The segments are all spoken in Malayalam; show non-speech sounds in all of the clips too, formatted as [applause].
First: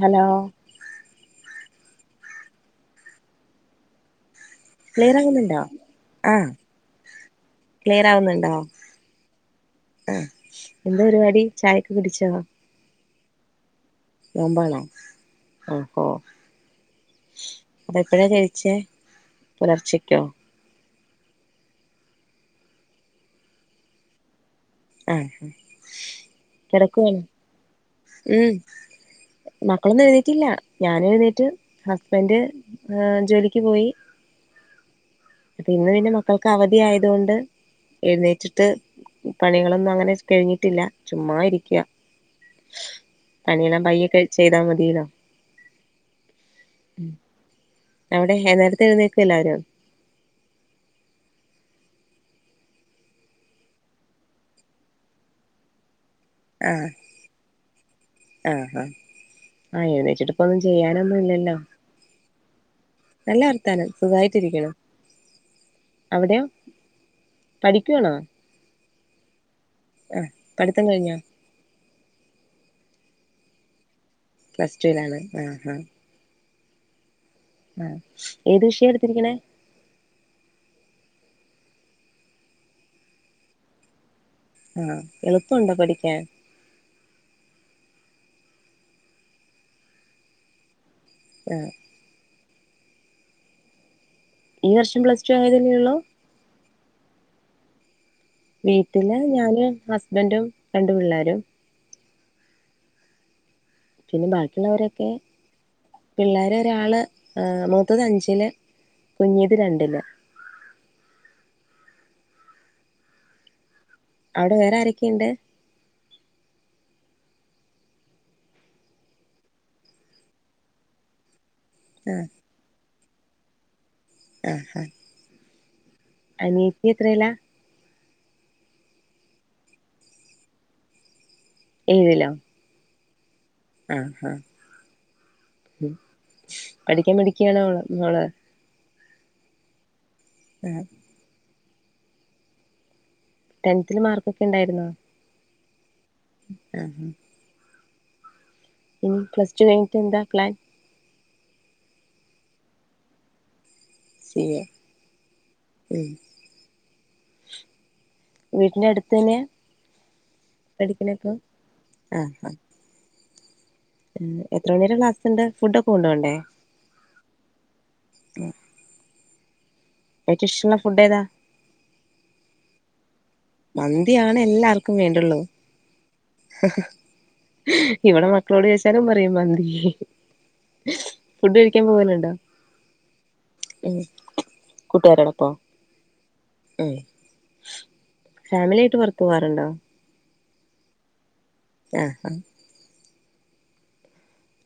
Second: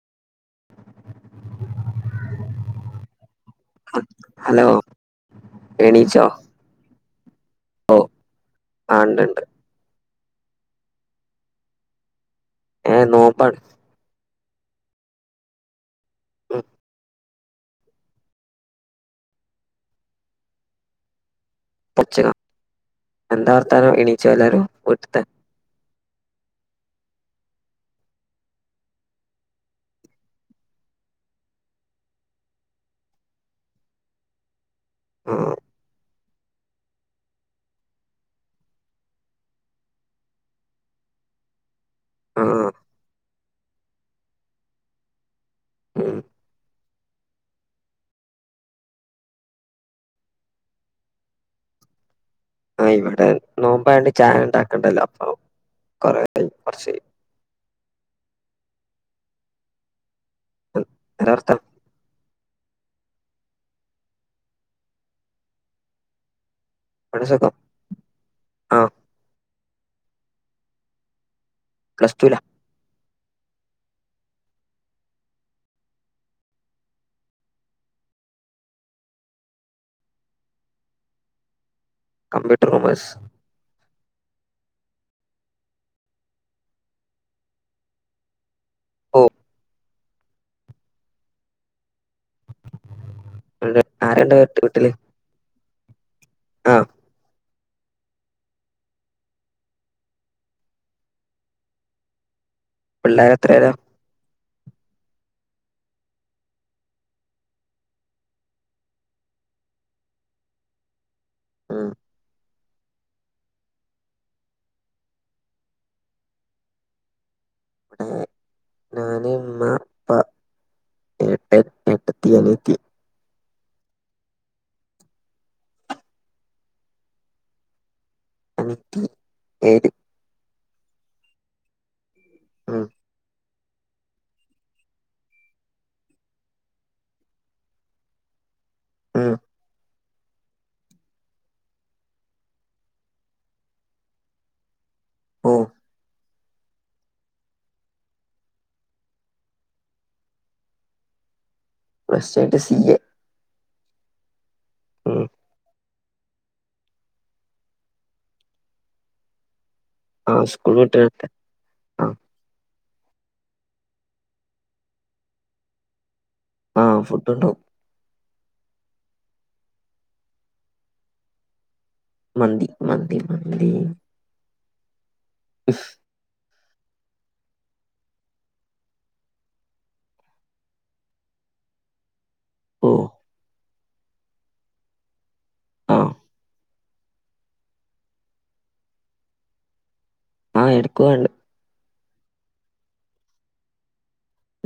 ഹലോ ഹലോ ക്ലിയറാകുന്നുണ്ടോ എണീച്ചോ ആഹ ഓ ക്ലിയർ ആവുന്നുണ്ടോ ആ ഉണ്ട്ണ്ട് ആഹ് എന്താ പരിപാടി ചായൊക്ക കുടിച്ചോ ഏ നോമ്പാണ് നോമ്പാണോ ആഹ് ഹോ [inaudible] അതെപ്പഴാ കഴിച്ചേ പുലർച്ചക്കോ പോൽച്ചക്ക എന്താവർത്താനം എണീച്ചൊ എല്ലാരും വീട്ട്ത്തെ ആഹ് കെടക്കുവാണ് ഉം മക്കളൊന്നും എഴുന്നേറ്റില്ല ഞാന് എഴുന്നേറ്റ് ഹസ്ബന്ഡ് ആഹ് ജോലിക്ക് പോയി [inaudible] ആ ഇന്ന് പിന്നെ മക്കൾക്ക് അവധി ആയതുകൊണ്ട് എഴുന്നേറ്റിട്ട് പണികളൊന്നും അങ്ങനെ കഴിഞ്ഞിട്ടില്ല ചുമ്മാ ഇരിക്ക്യ ആഹ് പണിയെല്ലാം പയ്യൊക്കെ ചെയ്താൽ മതിയല്ലോ ഉം അവിടെ നേരത്തെ എഴുന്നേക്കുമോ എല്ലാവരും ആഹ് ഇവിടെ നോമ്പ് ആയോണ്ട് ചായ ഉണ്ടാക്കണ്ടല്ലോ അപ്പൊ കൊറെ ആഹ് ആഹ് ആഹ് ആഹ് എഴുന്നച്ചിട്ട് ഇപ്പൊന്നും എന്താ ചെയ്യാനൊന്നുമില്ലല്ലോ വർത്താനം നല്ല വർത്താനം സുഖായിട്ടിരിക്കുന്നു അവിടെയോ ഇവിടെയും സുഖം പഠിക്കുവാണോ ആഹ് ആഹ് പഠിത്തം കഴിഞ്ഞോ പ്ലസ് റ്റുവിലാ പ്ലസ് ടുന് ആണ് ആഹ് ആഹ് ആഹ് ഏത് വിഷയ എടുത്തിരിക്കണേ കമ്പ്യൂട്ടർ കെമേഴ്സ് ഉം എളുപ്പമുണ്ടോ പഠിക്കാൻ ഓ ആഹ് ആരണ്ട് പ [unintelligible] ഈ വർഷം പ്ലസ് ടു ആയതല്ലേ ഉള്ളൂ ആഹ് വീട്ടില് ഞാനും, ഹസ്ബൻ്റും, രണ്ടു പിള്ളാരും പിള്ളേർ എത്രയിലാ പിന്നെ ബാക്കിയുള്ളവരൊക്കെ പിള്ളേർ ഒരാള് മൂത്തത് അഞ്ചില് കുഞ്ഞിത് രണ്ടില് മ്മ് അവിടെ വേറെ ആരൊക്കെയുണ്ട് മ് ഇവിടെ ഞാന് ഉമ്മ വാപ്പ ഏട്ടൻ ആഹ് ഏട്ടത്തി അനിയത്തി ആഹ് അനിയത്തി എത്രയിലാ അനിയത്തി ഏഴ് ഏഴിലോ ഉം ആഹ് ആഹ് പഠിക്കാൻ മിടുക്കിയാണോ അവള് ളം ഉം ടെൻതിൽ മാർക്ക് ഒക്കെ ഉണ്ടായിരുന്നോ ഓ ആഹ് ഇനി പ്ലസ് ടു കഴിഞ്ഞിട്ട് എന്താ പ്ലാൻ പ്ലസ് റ്റു കഴിഞ്ഞിട്ട് സിവില് സിഹെ ഉം ഉം വീട്ടിന്റെ അടുത്ത് തന്നെയാ ആ സ്കൂൾ വിട്ട് വരട്ടെ പഠിക്കണതൊക്കെ ആ ആഹ് ഹ് എത്ര മണി വരെ ക്ലാസ് ഉണ്ട് ഫുഡ് ഒക്കെ കൊണ്ടു പോണ്ടേ ആഹ് ഫുഡ് കൊണ്ടു പോകും ഇയാൾക്ക് ഇഷ്ടം ഉള്ള ഫുഡ് ഏതാ മന്തി മന്തി മന്തി മന്തിയാണ് എല്ലാവർക്കും വേണ്ടുള്ളത് ഹ്മ്മ് ഇവിടെ മക്കളോട് ചോയ്ച്ചാലും പറയും മന്തി ഫുഡ്ഴിക്കാൻ പോകലുണ്ടോ ഓ എ കൂട്ടുകാരോപ്പോ ആ എ ഫാമിലി ആയിട്ട് പുറത്ത് പോകറുണ്ടോ? ആ എടുക്കോഎണ്ട് ആ ആ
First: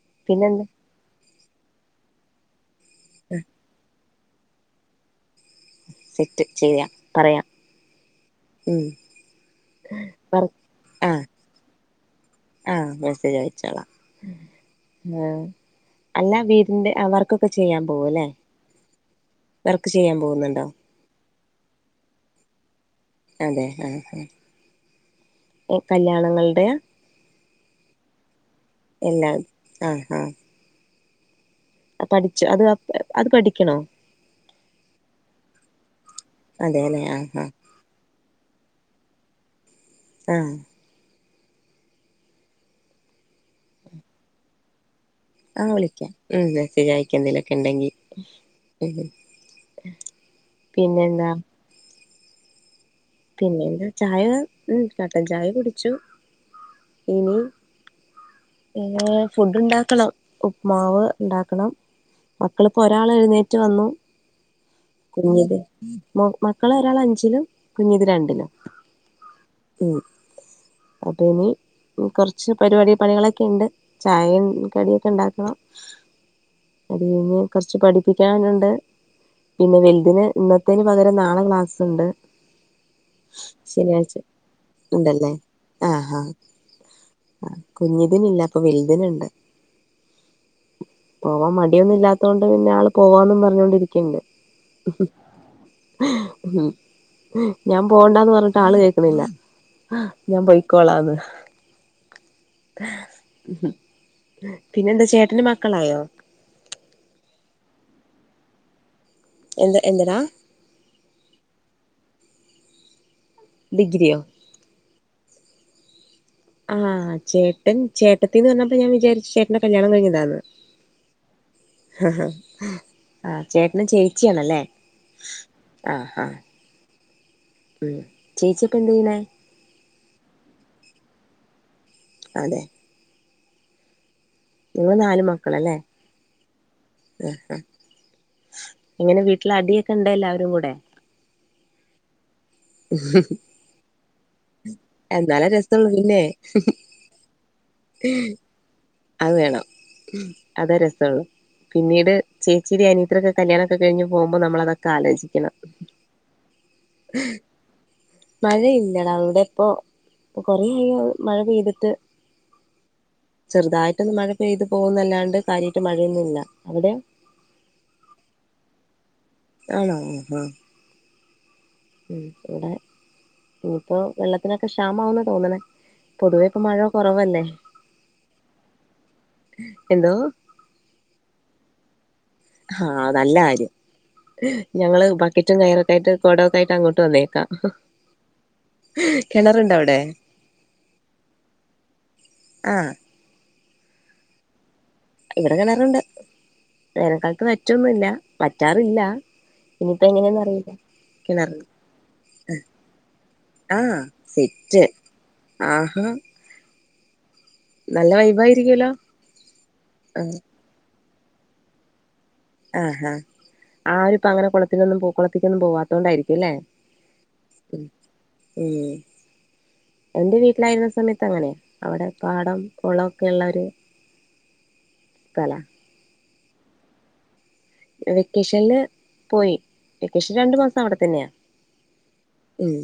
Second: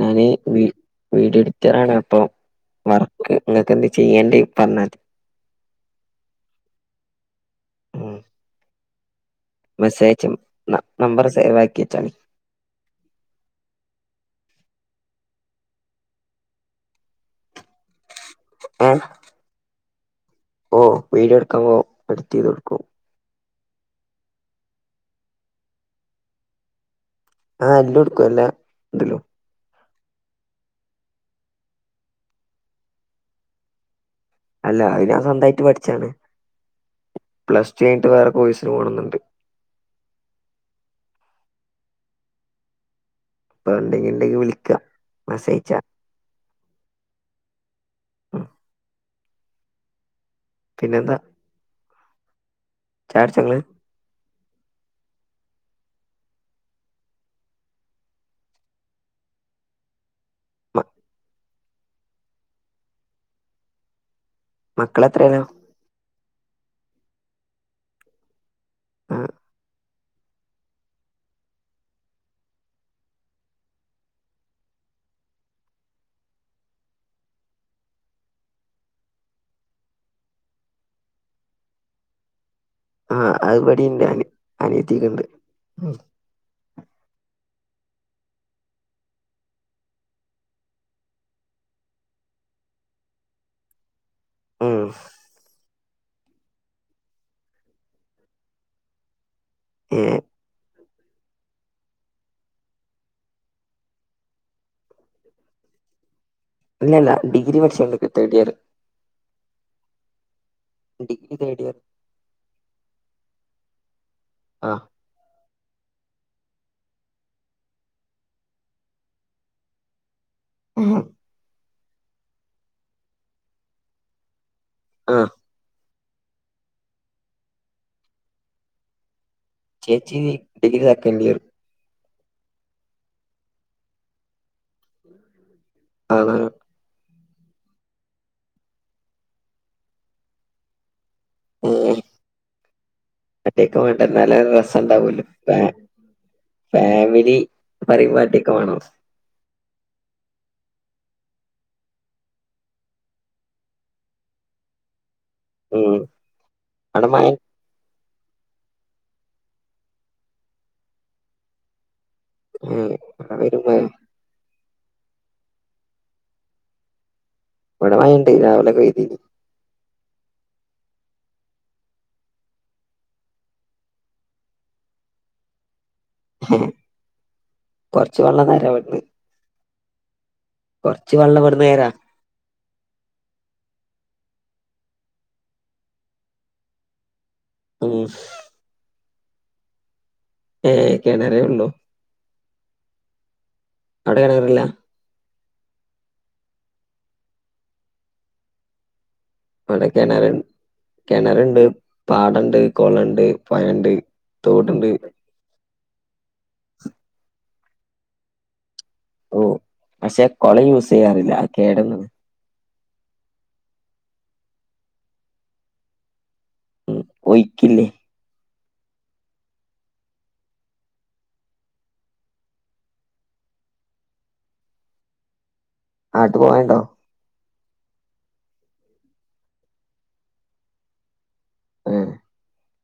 ഞാന് പിന്നെന്താ? വീഡിയോ എഡിറ്ററാണ് അപ്പൊ വർക്ക് നിങ്ങക്ക് എന്തേ ചെയ്യേണ്ടി പറഞ്ഞാതി സെറ്റ് ചെയ്യാം പറയാം. ഹ്മ്മ് ഉം മെസ്സേജ പറ നമ്പർ സേവാക്കി വച്ചാളി ആ മെസ്സേജ് അയച്ചോളാം. ആ അല്ല വീടിന്റെ വർക്കൊക്കെ ചെയ്യാൻ പോവുല്ലേ ആ ർക്ക് ചെയ്യാൻ പോകുന്നുണ്ടോ ഓ വീഡിയോ എടുക്കുമ്പോ എഡിറ്റ് ചെയ്ത് കൊടുക്കും അതെ ആഹ് കല്യാണങ്ങളുടെയാ ആഹ് എല്ലുട്ക്കും എല്ലാ ഇണ്ടല്ലോ എല്ലാം ആഹ് ആഹ് പഠിച്ചു അത് അത് പഠിക്ക്യണോ അല്ല അത് ഞാൻ സ്വന്തായിട്ട് പഠിച്ചാണ്. അതെല്ലെ ആഹ് ആഹ് പ്ലസ്ടു കയിഞ്ഞിട്ട് വേറെ കോഴസിന് പോണെന്നുണ്ട് ആഹ് ആഹ് ഇണ്ടെങ്കി ഇണ്ടെങ്കി വിളിക്കാ ആഹ് വിളിക്ക. ഉം മെസ്സേജയിക്ക ന്തേലൊക്കെണ്ടെങ്കി ഉം പിന്നെന്താ ചായ കുടിച്ചോ ഇങ്ങള് പിന്നെന്താ ചായ കട്ടൻ ചായ കുടിച്ചു ഇനി ഫുഡ് ഉണ്ടാക്കണം ഉപ്മാവ് ഇണ്ടാക്കണം മക്കളിപ്പോ ഒരാൾ എഴുന്നേറ്റ് വന്നു മക്കള് എത്രയിലാ കുഞ്ഞിത്. മക്കളരാൾ അഞ്ചിലും കുഞ്ഞത് രണ്ടിലും ആഹ് ഉം അപ ഇഞ്ഞ് കൊറ്ച്ച് പരിപാടി പണികളൊക്കെ ഉണ്ട്. ചായും കടിയൊക്കെ ഇണ്ടാക്കണം. അത് കഴിഞ്ഞ്കൊറ്ച്ച് പഠിപ്പിക്കാന്ണ്ട് പിന്നെ വൽതിന് ഇന്നത്തേന് പകരം നാളെ ക്ലാസ് ഇണ്ട് ആഹ് അത് ഇവിടെണ്ട് ശനിയാഴ്ച അനി അനിയത്തിക്ക്ണ്ട് ഇണ്ടല്ലേ ആഹ് ഹാ ആഹ് കുഞ്ഞതിന് ഇല്ല. അപ്പൊ വൽത് ന് ഇണ്ട്. പോവാൻ മടിയൊന്നും ഇല്ലാത്തോണ്ട് പിന്നെ ആള് പോവാന്നും പറഞ്ഞോണ്ടിരിക്ക്ണ്ട്. ഉം ഉംഹും ഹും [inaudible] ഞാൻ പോണ്ടാന്ന് പറ്ഞ്ഞിട്ട് ആള് കേക്കുന്നില്ല. ഏഹ് ഞാൻ പൊയ്ക്കോളാന്ന് [inaudible] പിന്നെന്താ ചേട്ടന് മക്കളായോ ഇല്ലല്ല. ഡിഗ്രി പഠിച്ചോണ്ടിരിക്കാ തേർഡ് ഇയർ എന്ത് എന്തനാ ഡിഗ്രി തേഡ്ഇയർ ഡിഗ്രിയോ ആഹ് ആഹ് ചേട്ടൻ ചേട്ടത്തിന്ന് പറ്ഞ്ഞപ്പോ ഞാൻ വിചാരിച്ചു ചേട്ടന്റെ കല്യാണം കഴിഞ്ഞതാന്ന്. ഉം ആഹ് ചേട്ടനും ചേച്ചിയാണല്ലേ? ആഹ്. ആഹ് ആഹ് ഉം ചേച്ചിക്കെന്ത്യ്യണേ? ചേച്ചി ഡിഗ്രി സെക്കൻഡിയർ. അതെ. ഇങ്ങള് നാല് മക്കളല്ലേ? ആണ് ഇങ്ങനെ വീട്ടിലഡ്യോക്കെ ഇണ്ട എ ല്ലാവരും കൂടെ? ഉം ഉം. അട്ടിക്കെ വേണ്ട നല്ല രസം ഇണ്ടാവൊല്ലൊ എന്നാലേ ലേ. രസള്ളൂ പിന്നെ. ഫാമിലി പരിപാട്യോക്കെ മാണം. അഹ് വേണം അതാ രസൊള്ളു. പിന്നീട് ചേച്ചിടി അനീത്രക്ക കല്യാണോക്കെ കഴിഞ് പോവുമ്പോ നമ്മളതൊക്കെ ആലോചിക്കണം. ഉം അട മയെ. മഴയില്ലടാ ഇവടെപ്പൊ കൊറെയി മഴ പെയ്തിട്ട്. ഏഹ് ഇവിടെ പെരും ചെറുതായിട്ടൊന്ന് മഴ പെയ്ത് പോവുന്നല്ലാണ്ട് കാര്യായിട്ട് മഴയൊന്നുല്ല അവിടെ. ഇവിടെ മയെണ്ട് രാവിലെ പെയ്തി നി ആണോ ആഹ് അഹ് ഉം വിടെ ഇനിപ്പോ വെള്ളത്തിനൊക്കെ ശാമാവുന്ന തോന്നണെ. പൊതുവേപ്പൊ മഴകൊറവല്ലേ കൊറച്ച് വെള്ളം തരാ ഇവിടുന്ന് എന്തോ. കൊറച്ച് വള്ളം ഇവട്ന്നെരാ. ആഹ് നല്ലാര്യം. ഞങ്ങള് ബക്കറ്റും കയറൊക്ക ആയിട്ട് കൊടൊക്കെ അയിട്ട് അങ്ങോട്ട് വന്നേക്കാം. ഉം കെണറുണ്ടവടെ? ഏഹ് കെണറേള്ളൂ. ആഹ്. അവടെ റേണറില്ല. ഇവിടെ കെണറ്ണ്ട് വേനൽ ക്കാ ലത്ത് വറ്റൊന്നുല്ല വറ്റാറില്ല. ഇനിഇപ്പ ങ്ങനെന്നറിയില്ല. കെണറ്ണ്ട്, പാടണ്ട്, കൊളണ്ട്, ആ പയണ്ട്, സെറ്റ് തോട്ണ്ട്. ആഹാ. നല്ല വൈബായിരിക്കൂ ല്ലോ. ഓഹ് പശേ കൊള യൂസ്യ്യാറില്ല കേടന്ന ആഹ് ഹ ആരുപ്പങ്ങനെ കുളത്തിനൊന്നും പൊ കുളത്തക്കൊന്നും പോവാതോ ണ്ടാരിക്കുംല്ലേ? ഉം ഉം ഒയ്ക്കില്ലേ ഉം. എൻറെ വീട്ടിലായിരുന്ന സമയത്ത ങ്ങനെ അവടെ പാടം കൊളക്കെ ഇള്ളര്. സ്ഥല. ആതു വോയ്‌ണ്ടോ? വെക്കേഷനില് പോയി വെക്കേഷന് രണ്ടു മാസവടെ തന്നെയാ. ഏഹ്. ഉം.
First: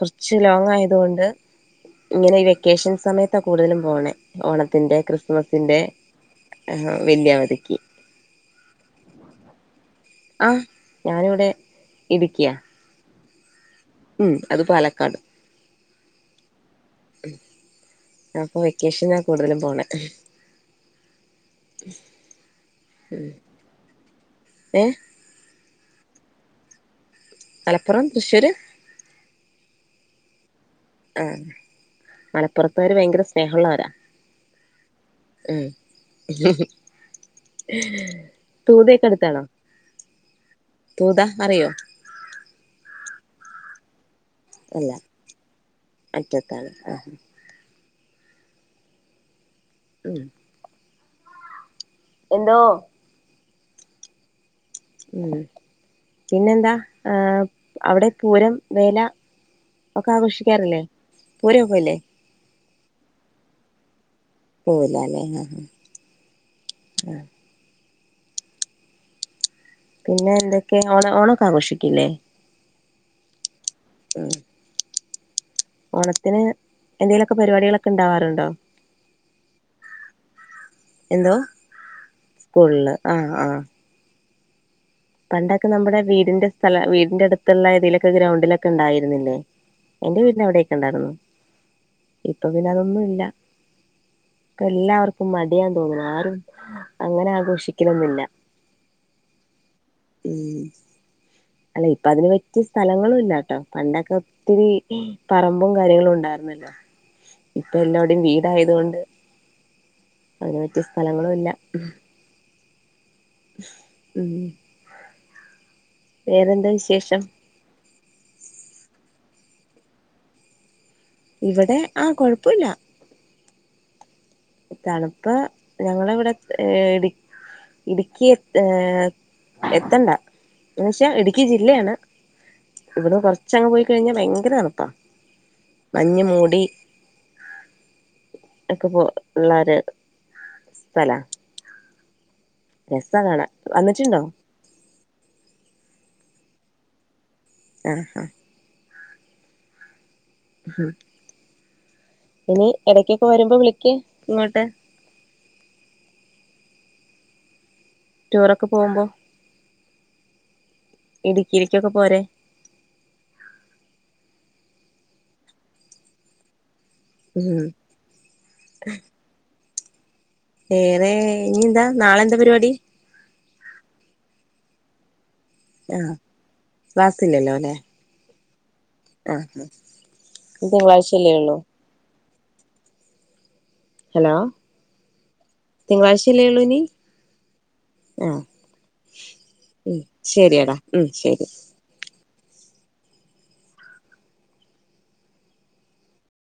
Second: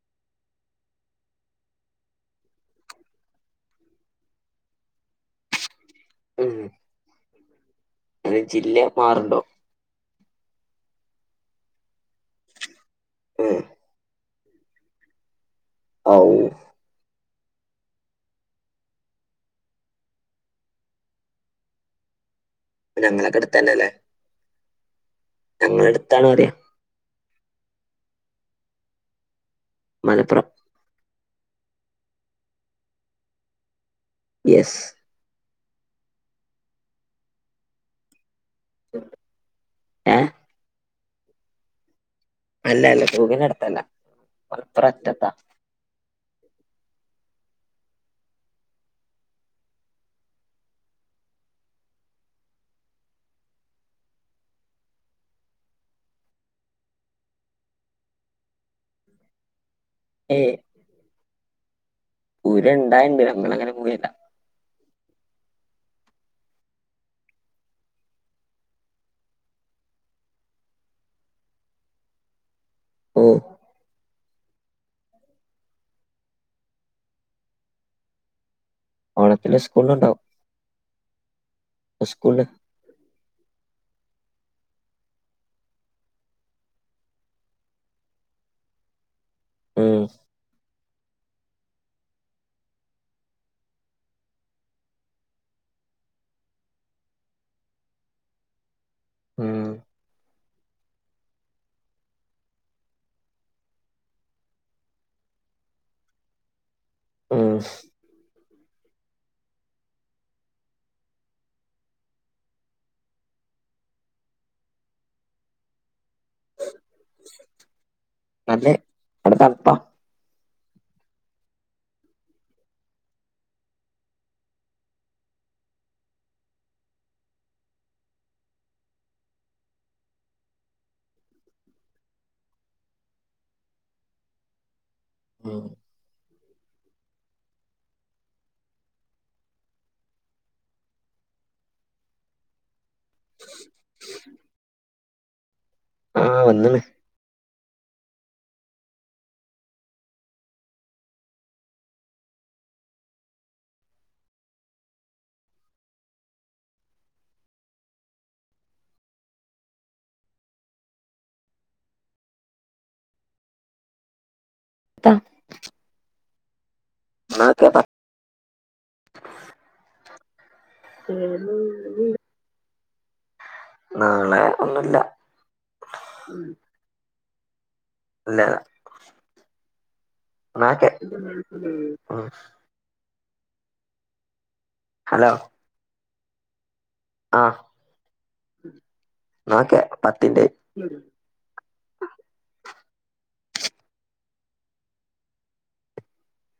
കൊറച്ച് ലോങ്ങായതുകൊണ്ട്. ഇങ്ങനെ ഈ വെക്കേഷൻ സമയത്താ കൂടുതലും പോണേ ഓണത്തിന്റെ ക്രിസ്മസിന്റെ. ആഹ് വല്യവതിക്ക്. റേ ജില്യ മാറ്ണ്ടോ? ആഹ് ഞാനിവ്ടെ ഇടുക്യാ. ഉം ഉം അത് പാലക്കാട് ആഗ് അപ്പൊ വെക്കേഷൻലാ കൂടുതലും പോണെ ഞങ്ങളക്കെടുത്തന്നെല്ലേ ഏഹ് ഞങ്ങളടുത്താണന്ന് പറിയ മലപ്പുറം തൃശ്ശൂര് മലപ്പുറം ആഹ് മലപ്പുറതാര് ഭയങ്കര സ്നേഹള്ളോരാ യെസ് ഉം തൂതയൊക്കെയ്ടുത്താണോ ഏഹ് തൂതാ അറിയോ അല്ലല്ല തൂവി [unintelligible] നടുത്തല്ല [unintelligible] അറ്റത്താ അറ്റത്താ [unintelligible] ഉം എന്തോ ഉം പിന്നെന്താ ആഹ് അവിടെ പൂരം വേല ഒക്കെ ഏയ് ആഘോഷിക്കാറില്ലേ പൂരം ഒന്നുംയില്ലേ പൂരം ഇണ്ടായിണ്ട് നമ്മള് അങ്ങനെ പോവല്ല [unintelligible] പിന്നെ എന്തൊക്കെ ഓണ ഓണയൊക്കെ ആഘോഷിക്കില്ലേ ഓഹ് മ്മ്ഹ് [unintelligible] ഓണത്തിന് ന്തെലോക്കെ പരിപാടികളൊക്കെ ണ്ടാവാറുണ്ടോ ഓണത്തിന് സ്കൂളിലുണ്ടാവും എന്തുവാ സ്കൂളില് ആഹ് ആഹ് പണ്ടൊക്കെ നമ്മുടെ വീടിന്റെ സ്ഥല വീടിന്റെ അടുത്തുള്ള ഏതിലൊക്കെ ഗ്രൗണ്ടിലൊക്കെ ഇണ്ടായിരുന്നില്ലേ ഉം എന്റെ വീട്ടിനവിടൊക്കെ ഉണ്ടായിരുന്നു ഇപ്പൊ പിന്നെ അതൊന്നുംയില്ല ഇപ്പോ എല്ലാവർക്കും മടിയാന്തോന്നണു ആരും അങ്ങനെ ആഘോഷിക്കന്നുല്ല ഉം ഉം അല്ല ഇപ്പ അതിന് പറ്റിയ സ്ഥലങ്ങളും ഇല്ലാട്ടോ പണ്ടൊക്കെ- ഇത്തിരി പറമ്പും കാര്യങ്ങളും ഒണ്ടായിരുന്നല്ലോ ഉം ഇപ്പൊ എല്ലാടോം വീടായതു കൊണ്ട് അതിനു പറ്റിയ സ്ഥലങ്ങളുംയില്ല ഉം വേറെന്തുവാ വിശേഷം നല്ലെ തണുപ്പാ ഇവിടെ ആ കൊഴപ്പില്ല തണുപ്പ് ഞങ്ങള ഇവിടെ ഇട് ഇടുക്കി ഏഹ് എത്തണ്ട എന്ന് വെച്ചാൽ ഇടുക്കി ജില്ലയാണ് ഇവിടെ കൊറച്ചങ്ങങ് പോയി കഴിഞ്ഞാൽ ഭയങ്കര തണുപ്പാ ഉം മഞ് മൂടി ഒക്കെ പോ പിള്ളാര് സ്ഥല രസവ കാണാൻ വന്നിട്ട് ഉണ്ടോ ആഹ് വന്നീണ് [unintelligible] ഹ്മ്മ് [unintelligible] ഇനി എടക്കൊക്കെ വരുമ്പോ വിളക്ക് ഇങ്ങോട്ട് ടൂറോക്കെ പോകുമ്പോ ഇടുക്കിയിലേക്കൊക്കെ പോരെ [unintelligible] ഉം ആക്കപ്പ [unintelligible] ഏറെ പത്ത് ഇനി എന്താ നാളെ എന്താ പരിപാടി നാളെ ഒന്നുമല്ല ആഹ് ക്ലാസ്ല് ഇല്ലല്ലോ അല്ലേ ഇല്ലയില്ല ആ് ആ [unintelligible] നക്കെ [unintelligible] ഹലോ ഹലോ തിങ്കലാഴ്ച്ചയല്ലേ ഉള്ളൂ ഇനി ആഹ് ആഹ് ന്നാക്കെ ഉം പത്തിന്റെ ശരിയടാ ഉം ശരി